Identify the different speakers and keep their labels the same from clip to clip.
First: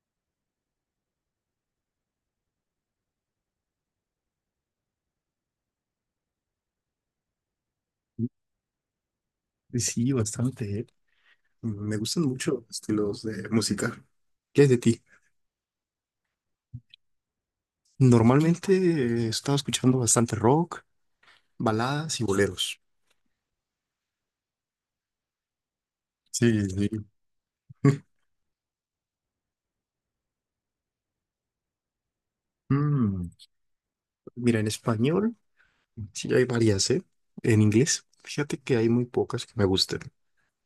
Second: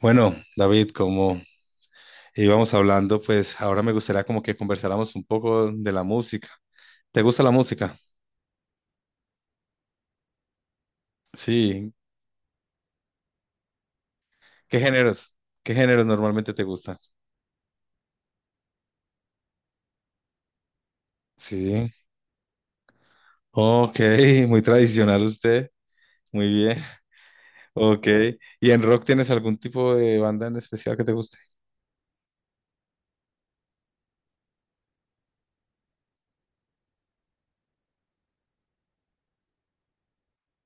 Speaker 1: Bueno, David, como íbamos hablando, pues ahora me gustaría como que conversáramos un poco de la música. ¿Te gusta la música?
Speaker 2: Sí, sí, bastante, ¿eh?
Speaker 1: Sí.
Speaker 2: Me gustan mucho los estilos de música. ¿Qué es de
Speaker 1: ¿Qué
Speaker 2: ti?
Speaker 1: géneros? ¿Qué géneros normalmente te gusta?
Speaker 2: Normalmente he estado escuchando bastante rock,
Speaker 1: Sí.
Speaker 2: baladas y boleros.
Speaker 1: Ok, muy tradicional usted. Muy
Speaker 2: Sí,
Speaker 1: bien.
Speaker 2: sí.
Speaker 1: Ok. ¿Y en rock tienes algún tipo de banda en especial que te guste?
Speaker 2: Mm, mira, en español sí hay varias, ¿eh? En inglés, fíjate que hay muy pocas que me gusten.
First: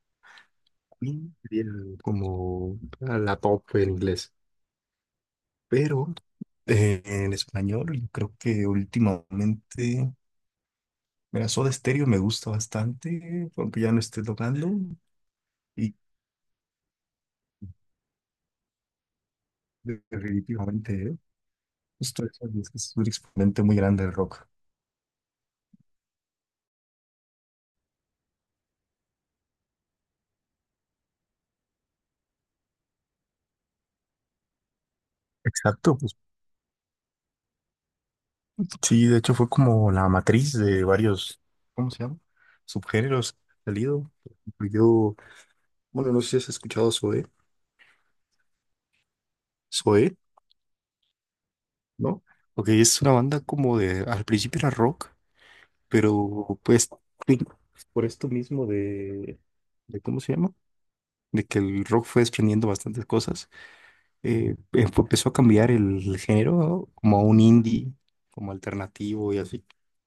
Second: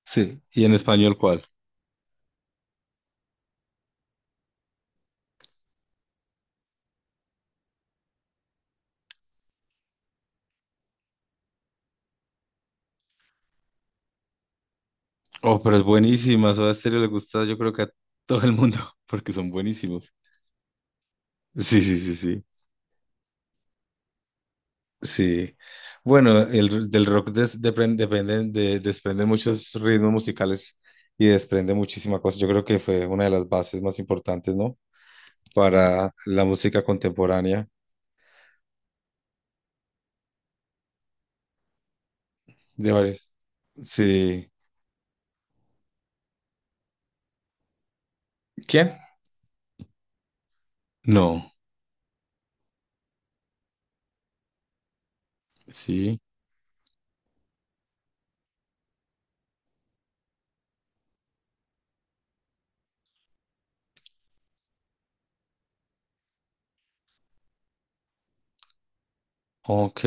Speaker 1: Sí. ¿Y en español
Speaker 2: Queen
Speaker 1: cuál?
Speaker 2: sería como la top en inglés. Pero en español, yo creo que últimamente. Mira, Soda Stereo me gusta bastante, aunque ya no esté tocando.
Speaker 1: Oh, pero es
Speaker 2: Y
Speaker 1: buenísima. Soda Stereo le gusta, yo creo que a todo el mundo, porque son buenísimos.
Speaker 2: definitivamente,
Speaker 1: Sí, sí, sí,
Speaker 2: justo
Speaker 1: sí.
Speaker 2: eso, es que es un exponente muy grande del rock.
Speaker 1: Sí. Bueno, del rock desprende muchos ritmos musicales y desprende muchísima cosa. Yo creo que fue una de las bases más importantes, ¿no?
Speaker 2: Exacto,
Speaker 1: Para
Speaker 2: pues
Speaker 1: la música contemporánea
Speaker 2: sí, de hecho fue como la matriz de varios, ¿cómo se llama?
Speaker 1: de varios.
Speaker 2: Subgéneros que han salido. Por
Speaker 1: Sí.
Speaker 2: ejemplo, yo, bueno, no sé si has escuchado Zoé,
Speaker 1: ¿Quién?
Speaker 2: Zoé,
Speaker 1: No.
Speaker 2: ¿no? Porque es una banda como de, al principio era rock,
Speaker 1: Sí.
Speaker 2: pero pues sí, por esto mismo ¿cómo se llama? De que el rock fue desprendiendo bastantes cosas. Empezó a cambiar el género, ¿no? Como a un indie, como alternativo y así.
Speaker 1: Ok.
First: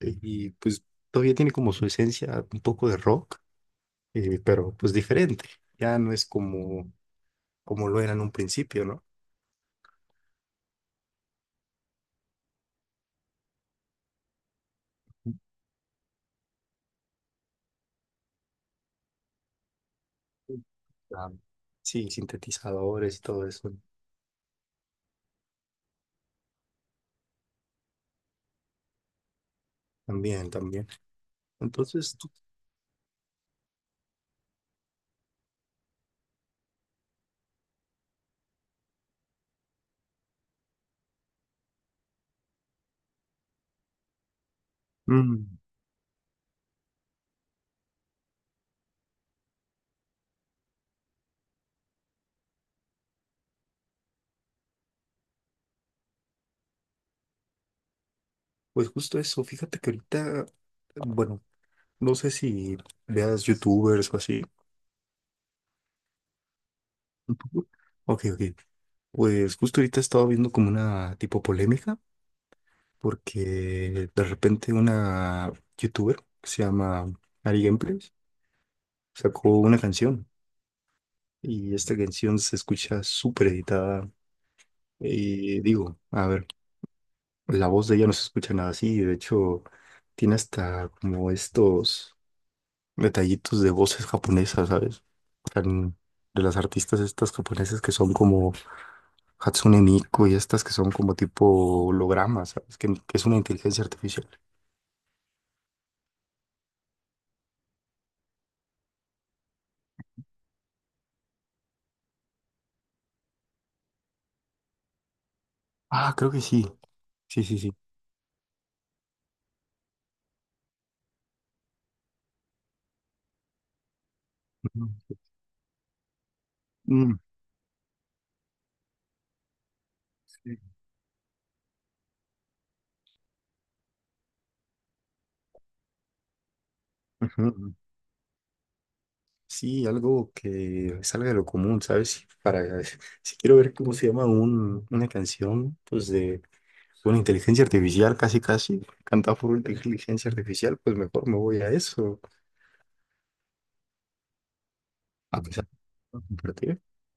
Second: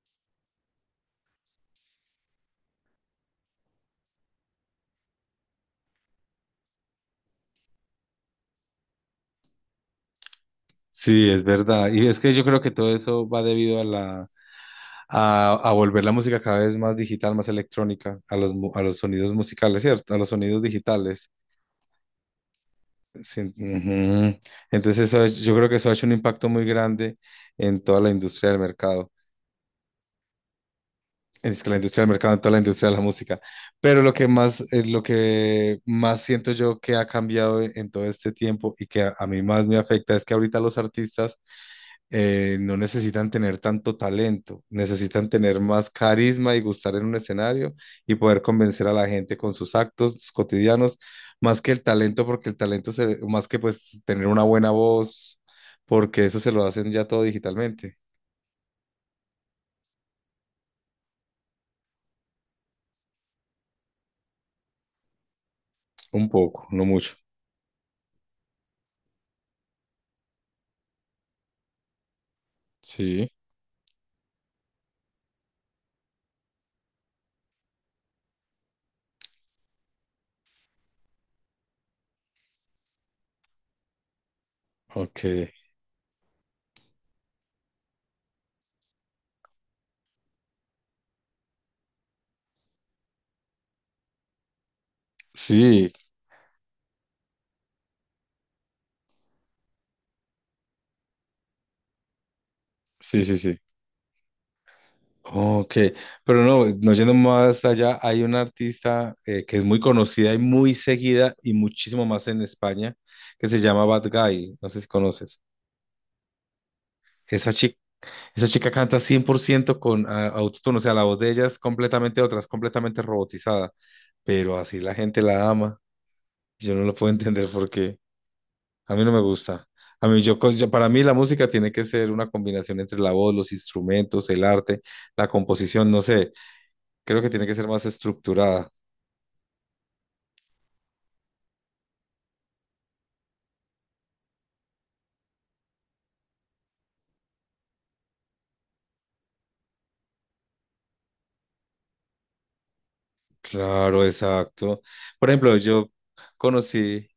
Speaker 2: Y pues todavía tiene como su esencia un poco de rock, pero pues diferente. Ya no es como, como lo era en un principio, ¿no?
Speaker 1: Sí, es verdad. Y es que yo creo que todo eso va debido a volver la música cada vez más digital, más electrónica, a a los sonidos musicales, ¿cierto? A los sonidos digitales.
Speaker 2: Ah, sí, sintetizadores y
Speaker 1: Sí,
Speaker 2: todo eso.
Speaker 1: ujú. Entonces eso, yo creo que eso ha hecho un impacto muy grande en toda la industria del mercado,
Speaker 2: También, también.
Speaker 1: en es que la industria del
Speaker 2: Entonces,
Speaker 1: mercado, en toda la industria de la música. Pero lo que más siento yo que ha cambiado en todo este tiempo y que a mí más me afecta es que ahorita los artistas no necesitan tener tanto talento, necesitan
Speaker 2: mm,
Speaker 1: tener más carisma y gustar en un escenario y poder convencer a la gente con sus actos cotidianos, más que el talento, porque el talento se, más que pues tener una buena voz, porque eso se lo hacen ya todo digitalmente,
Speaker 2: pues justo eso. Fíjate que ahorita, bueno, no sé si veas youtubers o así.
Speaker 1: un poco, no mucho.
Speaker 2: Un poco. Ok, ok. Pues justo ahorita he estado viendo como una tipo polémica,
Speaker 1: Sí,
Speaker 2: porque de repente una youtuber que se llama Ari Gameplays sacó una canción y esta canción se escucha súper editada.
Speaker 1: ok.
Speaker 2: Y digo, a ver, la voz de ella no se escucha nada así, de hecho tiene hasta como estos detallitos de voces japonesas, ¿sabes? O sea,
Speaker 1: Sí,
Speaker 2: en- de las artistas estas japonesas que son como Hatsune Miku y estas que son como tipo hologramas, ¿sabes? Que
Speaker 1: sí,
Speaker 2: es una
Speaker 1: sí, sí.
Speaker 2: inteligencia artificial.
Speaker 1: Ok, pero no, no yendo más allá, hay una artista que es muy conocida y muy seguida y muchísimo más en España, que se llama Bad Guy, no sé si conoces.
Speaker 2: Ah, creo que sí. Sí,
Speaker 1: Esa
Speaker 2: sí, sí.
Speaker 1: chica, esa chica canta 100% con autotune, o sea, la voz de ella es completamente otra, es completamente robotizada, pero así la
Speaker 2: Ujú.
Speaker 1: gente la ama. Yo no lo puedo
Speaker 2: Mm.
Speaker 1: entender porque a mí no me gusta. A mí,
Speaker 2: Sí.
Speaker 1: para mí la música tiene que ser una combinación entre la voz, los instrumentos, el arte, la composición, no sé creo que tiene que ser
Speaker 2: Ujú.
Speaker 1: más estructurada.
Speaker 2: Sí, algo que salga de lo común, ¿sabes? Para, si quiero ver cómo se llama una canción, pues de una inteligencia artificial, casi, casi, cantada por una inteligencia artificial, pues mejor me voy a eso.
Speaker 1: Claro, exacto. Por
Speaker 2: A
Speaker 1: ejemplo,
Speaker 2: pesar de compartir.
Speaker 1: conocí,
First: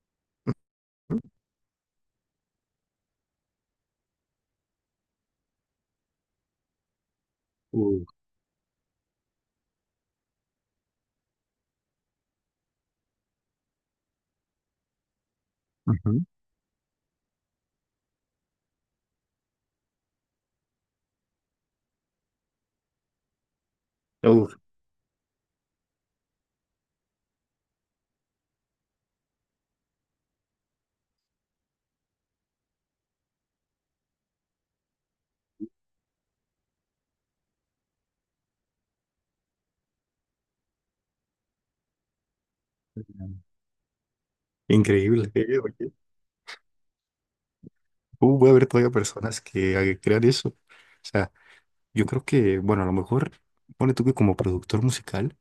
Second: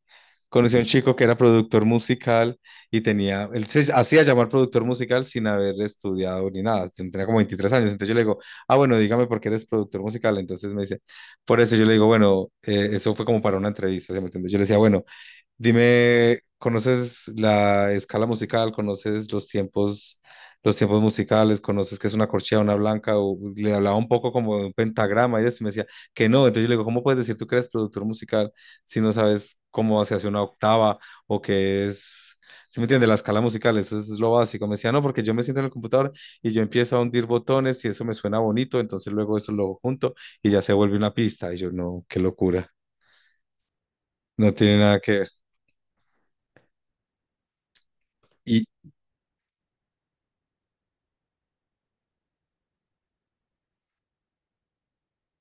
Speaker 1: conocí a un chico que era productor musical y tenía, él se hacía llamar productor musical sin haber estudiado ni nada, tenía como 23 años.
Speaker 2: Uh,
Speaker 1: Entonces yo le digo, ah, bueno, dígame por qué eres productor musical. Entonces me dice, por eso yo le digo, bueno, eso fue como para una entrevista, ¿se me entiende? Yo le decía, bueno,
Speaker 2: ujú.
Speaker 1: dime, ¿conoces la escala musical? ¿Conoces los tiempos musicales? ¿Conoces qué es una corchea, una blanca? O le hablaba un poco
Speaker 2: Uh,
Speaker 1: como de un pentagrama y eso, y me decía que no. Entonces yo le digo, ¿cómo puedes decir tú que eres productor musical si no sabes cómo se hace una octava o qué es, ¿sí me entiendes? La escala musical, eso es lo básico. Me decía, no, porque yo me siento en el computador y yo empiezo a hundir botones y eso me suena bonito, entonces luego eso lo junto y ya se vuelve una pista. Y yo, no, qué locura, no tiene nada que ver.
Speaker 2: increíble. Oye. Puede
Speaker 1: Y,
Speaker 2: haber todavía personas que crean eso. O sea, yo creo que, bueno, a lo mejor, pone tú que como productor musical,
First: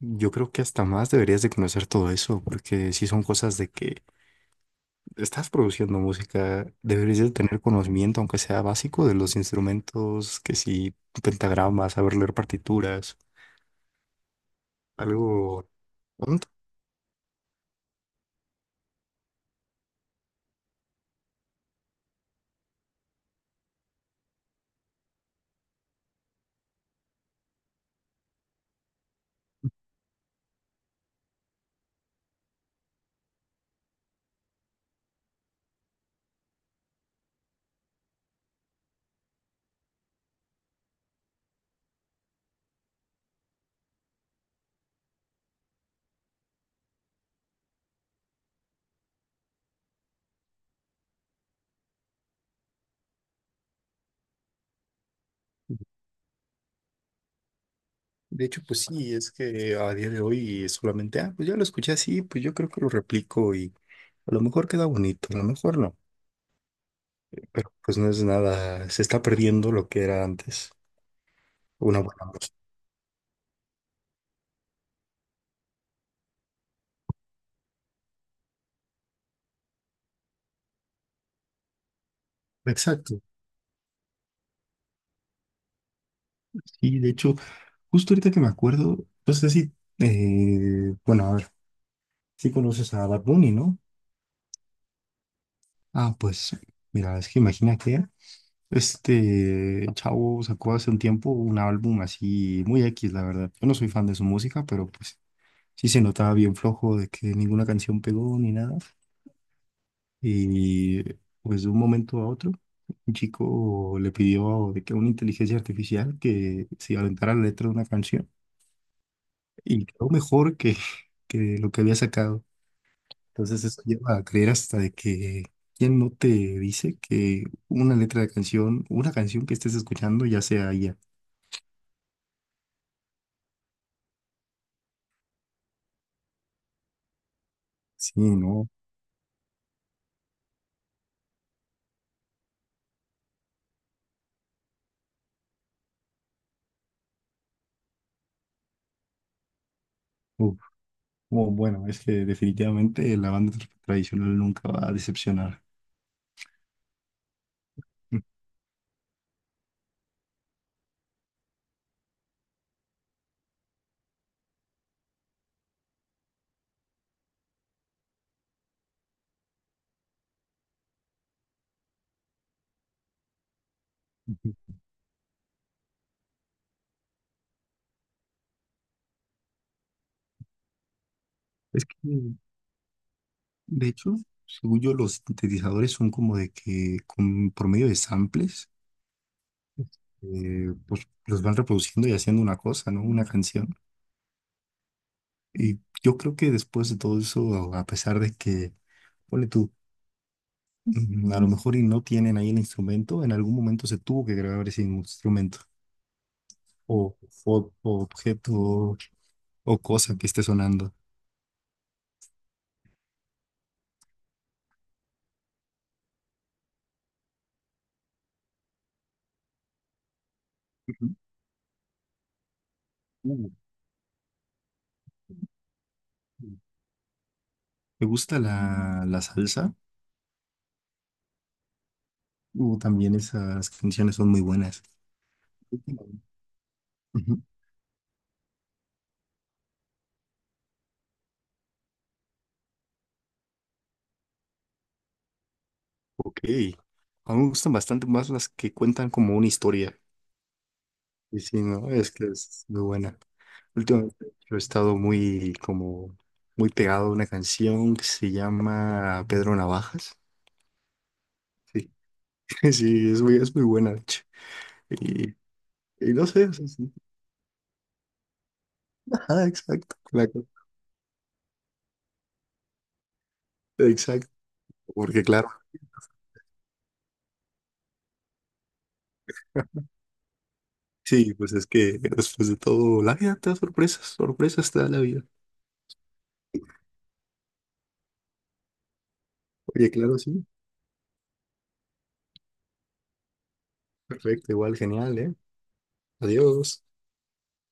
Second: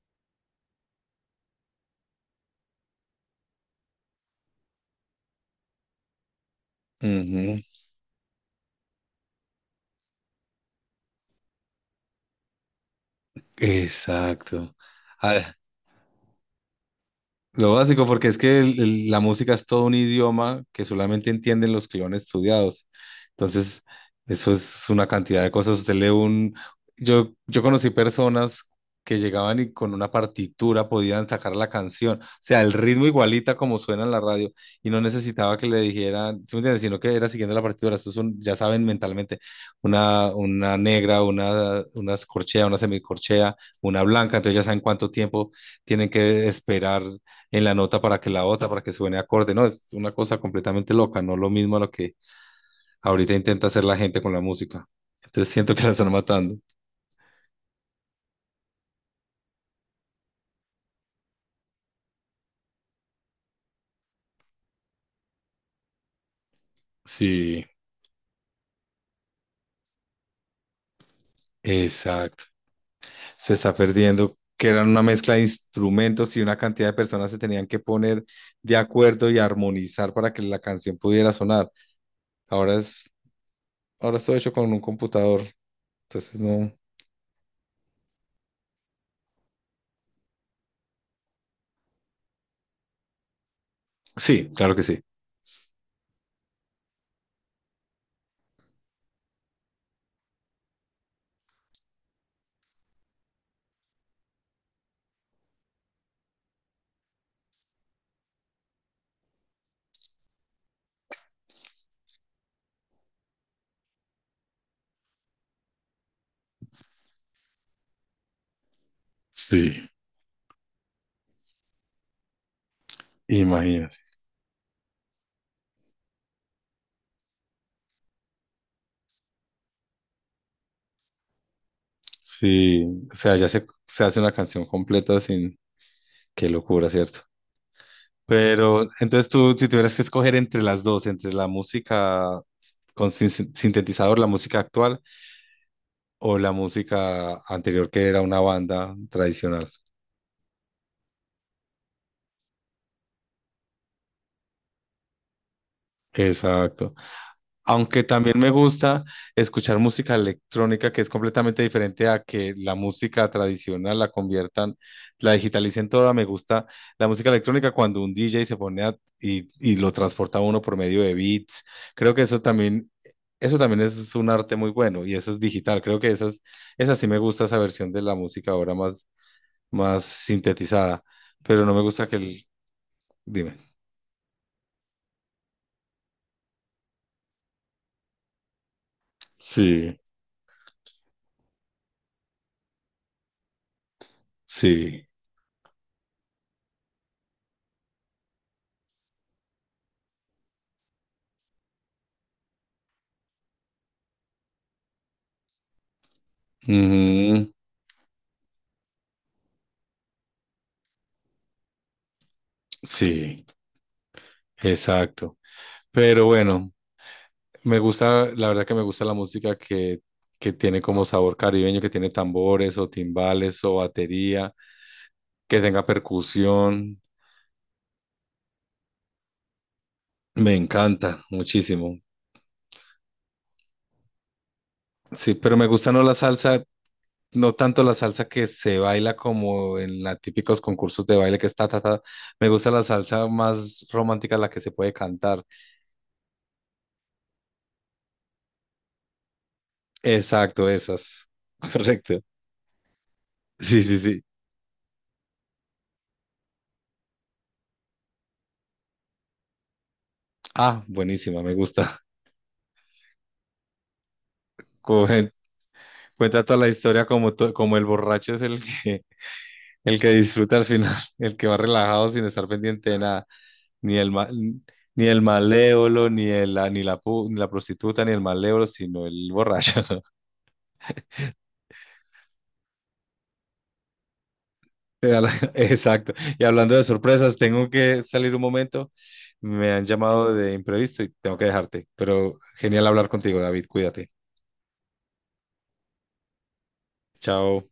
Speaker 2: yo creo que hasta más deberías de conocer todo eso, porque si son cosas de que estás produciendo música, deberías de
Speaker 1: ujú.
Speaker 2: tener conocimiento, aunque sea básico, de los instrumentos, que si pentagramas, saber leer partituras,
Speaker 1: Exacto. A
Speaker 2: algo, un.
Speaker 1: lo básico, porque es que la música es todo un idioma que solamente entienden los que lo han estudiado. Entonces, eso es una cantidad de cosas. Usted lee un... Yo conocí personas que llegaban y con una partitura podían sacar la canción. O sea, el ritmo igualita como suena en la radio. Y no necesitaba que le dijeran, ¿sí me entiendes? Sino que era siguiendo la partitura. Eso es un- ya saben mentalmente, una negra, una corchea, una semicorchea, una blanca. Entonces ya saben cuánto tiempo tienen que esperar en la nota para que la otra, para que suene acorde, no, es una cosa completamente loca, no lo mismo a lo que ahorita intenta hacer la gente con la música. Entonces siento que la están matando.
Speaker 2: De hecho, pues sí, es que a día de hoy es solamente, ah, pues ya lo escuché así, pues yo creo que lo replico y a lo mejor queda bonito, a lo mejor no,
Speaker 1: Sí,
Speaker 2: pero pues no es nada, se está perdiendo lo que era antes, una buena
Speaker 1: exacto.
Speaker 2: música.
Speaker 1: Se está perdiendo, que eran una mezcla de instrumentos y una cantidad de personas se tenían que poner de acuerdo y armonizar para que la canción pudiera sonar. Ahora es,
Speaker 2: Exacto.
Speaker 1: ahora es todo hecho con un computador. Entonces no.
Speaker 2: Y de hecho, justo ahorita que me acuerdo, no sé si, bueno, a ver, si conoces a Bad Bunny, ¿no?
Speaker 1: Sí, claro que sí.
Speaker 2: Ah, pues, mira, es que imagina que este chavo sacó hace un tiempo un álbum así muy X, la verdad. Yo no soy fan de su música, pero pues sí se notaba bien flojo de que ninguna canción pegó ni nada. Y pues de un momento a otro, un chico le pidió de que una inteligencia artificial que se aventara la letra de una canción y
Speaker 1: Sí,
Speaker 2: quedó mejor que, que lo que había sacado. Entonces eso
Speaker 1: imagínate.
Speaker 2: lleva a creer hasta de que quién no te dice que una letra de canción, una canción que estés escuchando ya sea ella.
Speaker 1: Sí, o sea, ya se hace una canción completa sin, qué locura, ¿cierto?
Speaker 2: Sí, ¿no?
Speaker 1: Pero entonces tú, si tuvieras que escoger entre las dos, entre la música con sintetizador, la música actual o la música anterior que era una banda tradicional.
Speaker 2: Uf. Oh, bueno, es que definitivamente la banda tradicional nunca va a decepcionar.
Speaker 1: Exacto. Aunque también me gusta escuchar música electrónica que es completamente diferente a que la música tradicional la conviertan, la digitalicen toda. Me gusta la música electrónica cuando un DJ se pone y lo transporta a uno por medio de beats. Creo que eso también es un arte muy bueno y eso es digital. Creo que esas, esa sí me gusta esa versión de la música ahora más, más sintetizada, pero no me
Speaker 2: Es que
Speaker 1: gusta que el, dime.
Speaker 2: de hecho, según yo, los sintetizadores son como de que con, por medio de samples,
Speaker 1: Sí,
Speaker 2: pues los van reproduciendo y haciendo una cosa, ¿no? Una canción.
Speaker 1: sí.
Speaker 2: Y yo creo que después de todo eso, a pesar de que, ponle tú, mm, a lo mejor y no tienen ahí el instrumento, en algún momento se tuvo que grabar ese instrumento o,
Speaker 1: Ujú,
Speaker 2: o objeto o, cosa que esté sonando.
Speaker 1: sí, exacto. Pero bueno, me gusta, la verdad que me gusta la música que tiene como
Speaker 2: Ujú.
Speaker 1: sabor caribeño, que tiene tambores o
Speaker 2: Uh,
Speaker 1: timbales o batería, que tenga percusión.
Speaker 2: Me gusta la salsa.
Speaker 1: Me encanta muchísimo.
Speaker 2: También esas canciones son muy buenas.
Speaker 1: Sí, pero me gusta no la salsa,
Speaker 2: Ujú.
Speaker 1: no tanto la salsa que se baila como en los típicos concursos de baile que está, ta, ta. Me gusta la salsa más romántica, la que se puede cantar.
Speaker 2: Ok. A mí me gustan bastante más las que cuentan como una historia.
Speaker 1: Exacto, esas.
Speaker 2: Y sí, no, es
Speaker 1: Correcto.
Speaker 2: que es muy buena.
Speaker 1: Sí, sí, sí.
Speaker 2: Últimamente yo he estado muy, como, muy pegado a una canción que se llama Pedro Navajas.
Speaker 1: Ah, buenísima, me
Speaker 2: Sí,
Speaker 1: gusta.
Speaker 2: sí, es muy buena, de hecho.
Speaker 1: Como
Speaker 2: Y, y no
Speaker 1: cuenta
Speaker 2: sé, o
Speaker 1: toda la
Speaker 2: sea, sí.
Speaker 1: historia como, como el borracho es
Speaker 2: Ajá, exacto.
Speaker 1: el que disfruta al final, el que va relajado sin estar pendiente de nada, ni el, ma-
Speaker 2: Exacto.
Speaker 1: ni el
Speaker 2: Porque claro,
Speaker 1: malévolo, ni, el, la- ni, la, pu- ni la prostituta, ni el malévolo, sino el borracho.
Speaker 2: sí, pues es que después de todo, la vida te da sorpresas, sorpresas te da la vida.
Speaker 1: Exacto. Y hablando de sorpresas, tengo que salir un momento. Me han
Speaker 2: Oye, claro,
Speaker 1: llamado
Speaker 2: sí.
Speaker 1: de imprevisto y tengo que dejarte. Pero genial hablar contigo, David. Cuídate.
Speaker 2: Perfecto, igual, genial, ¿eh? Adiós.
Speaker 1: Chao.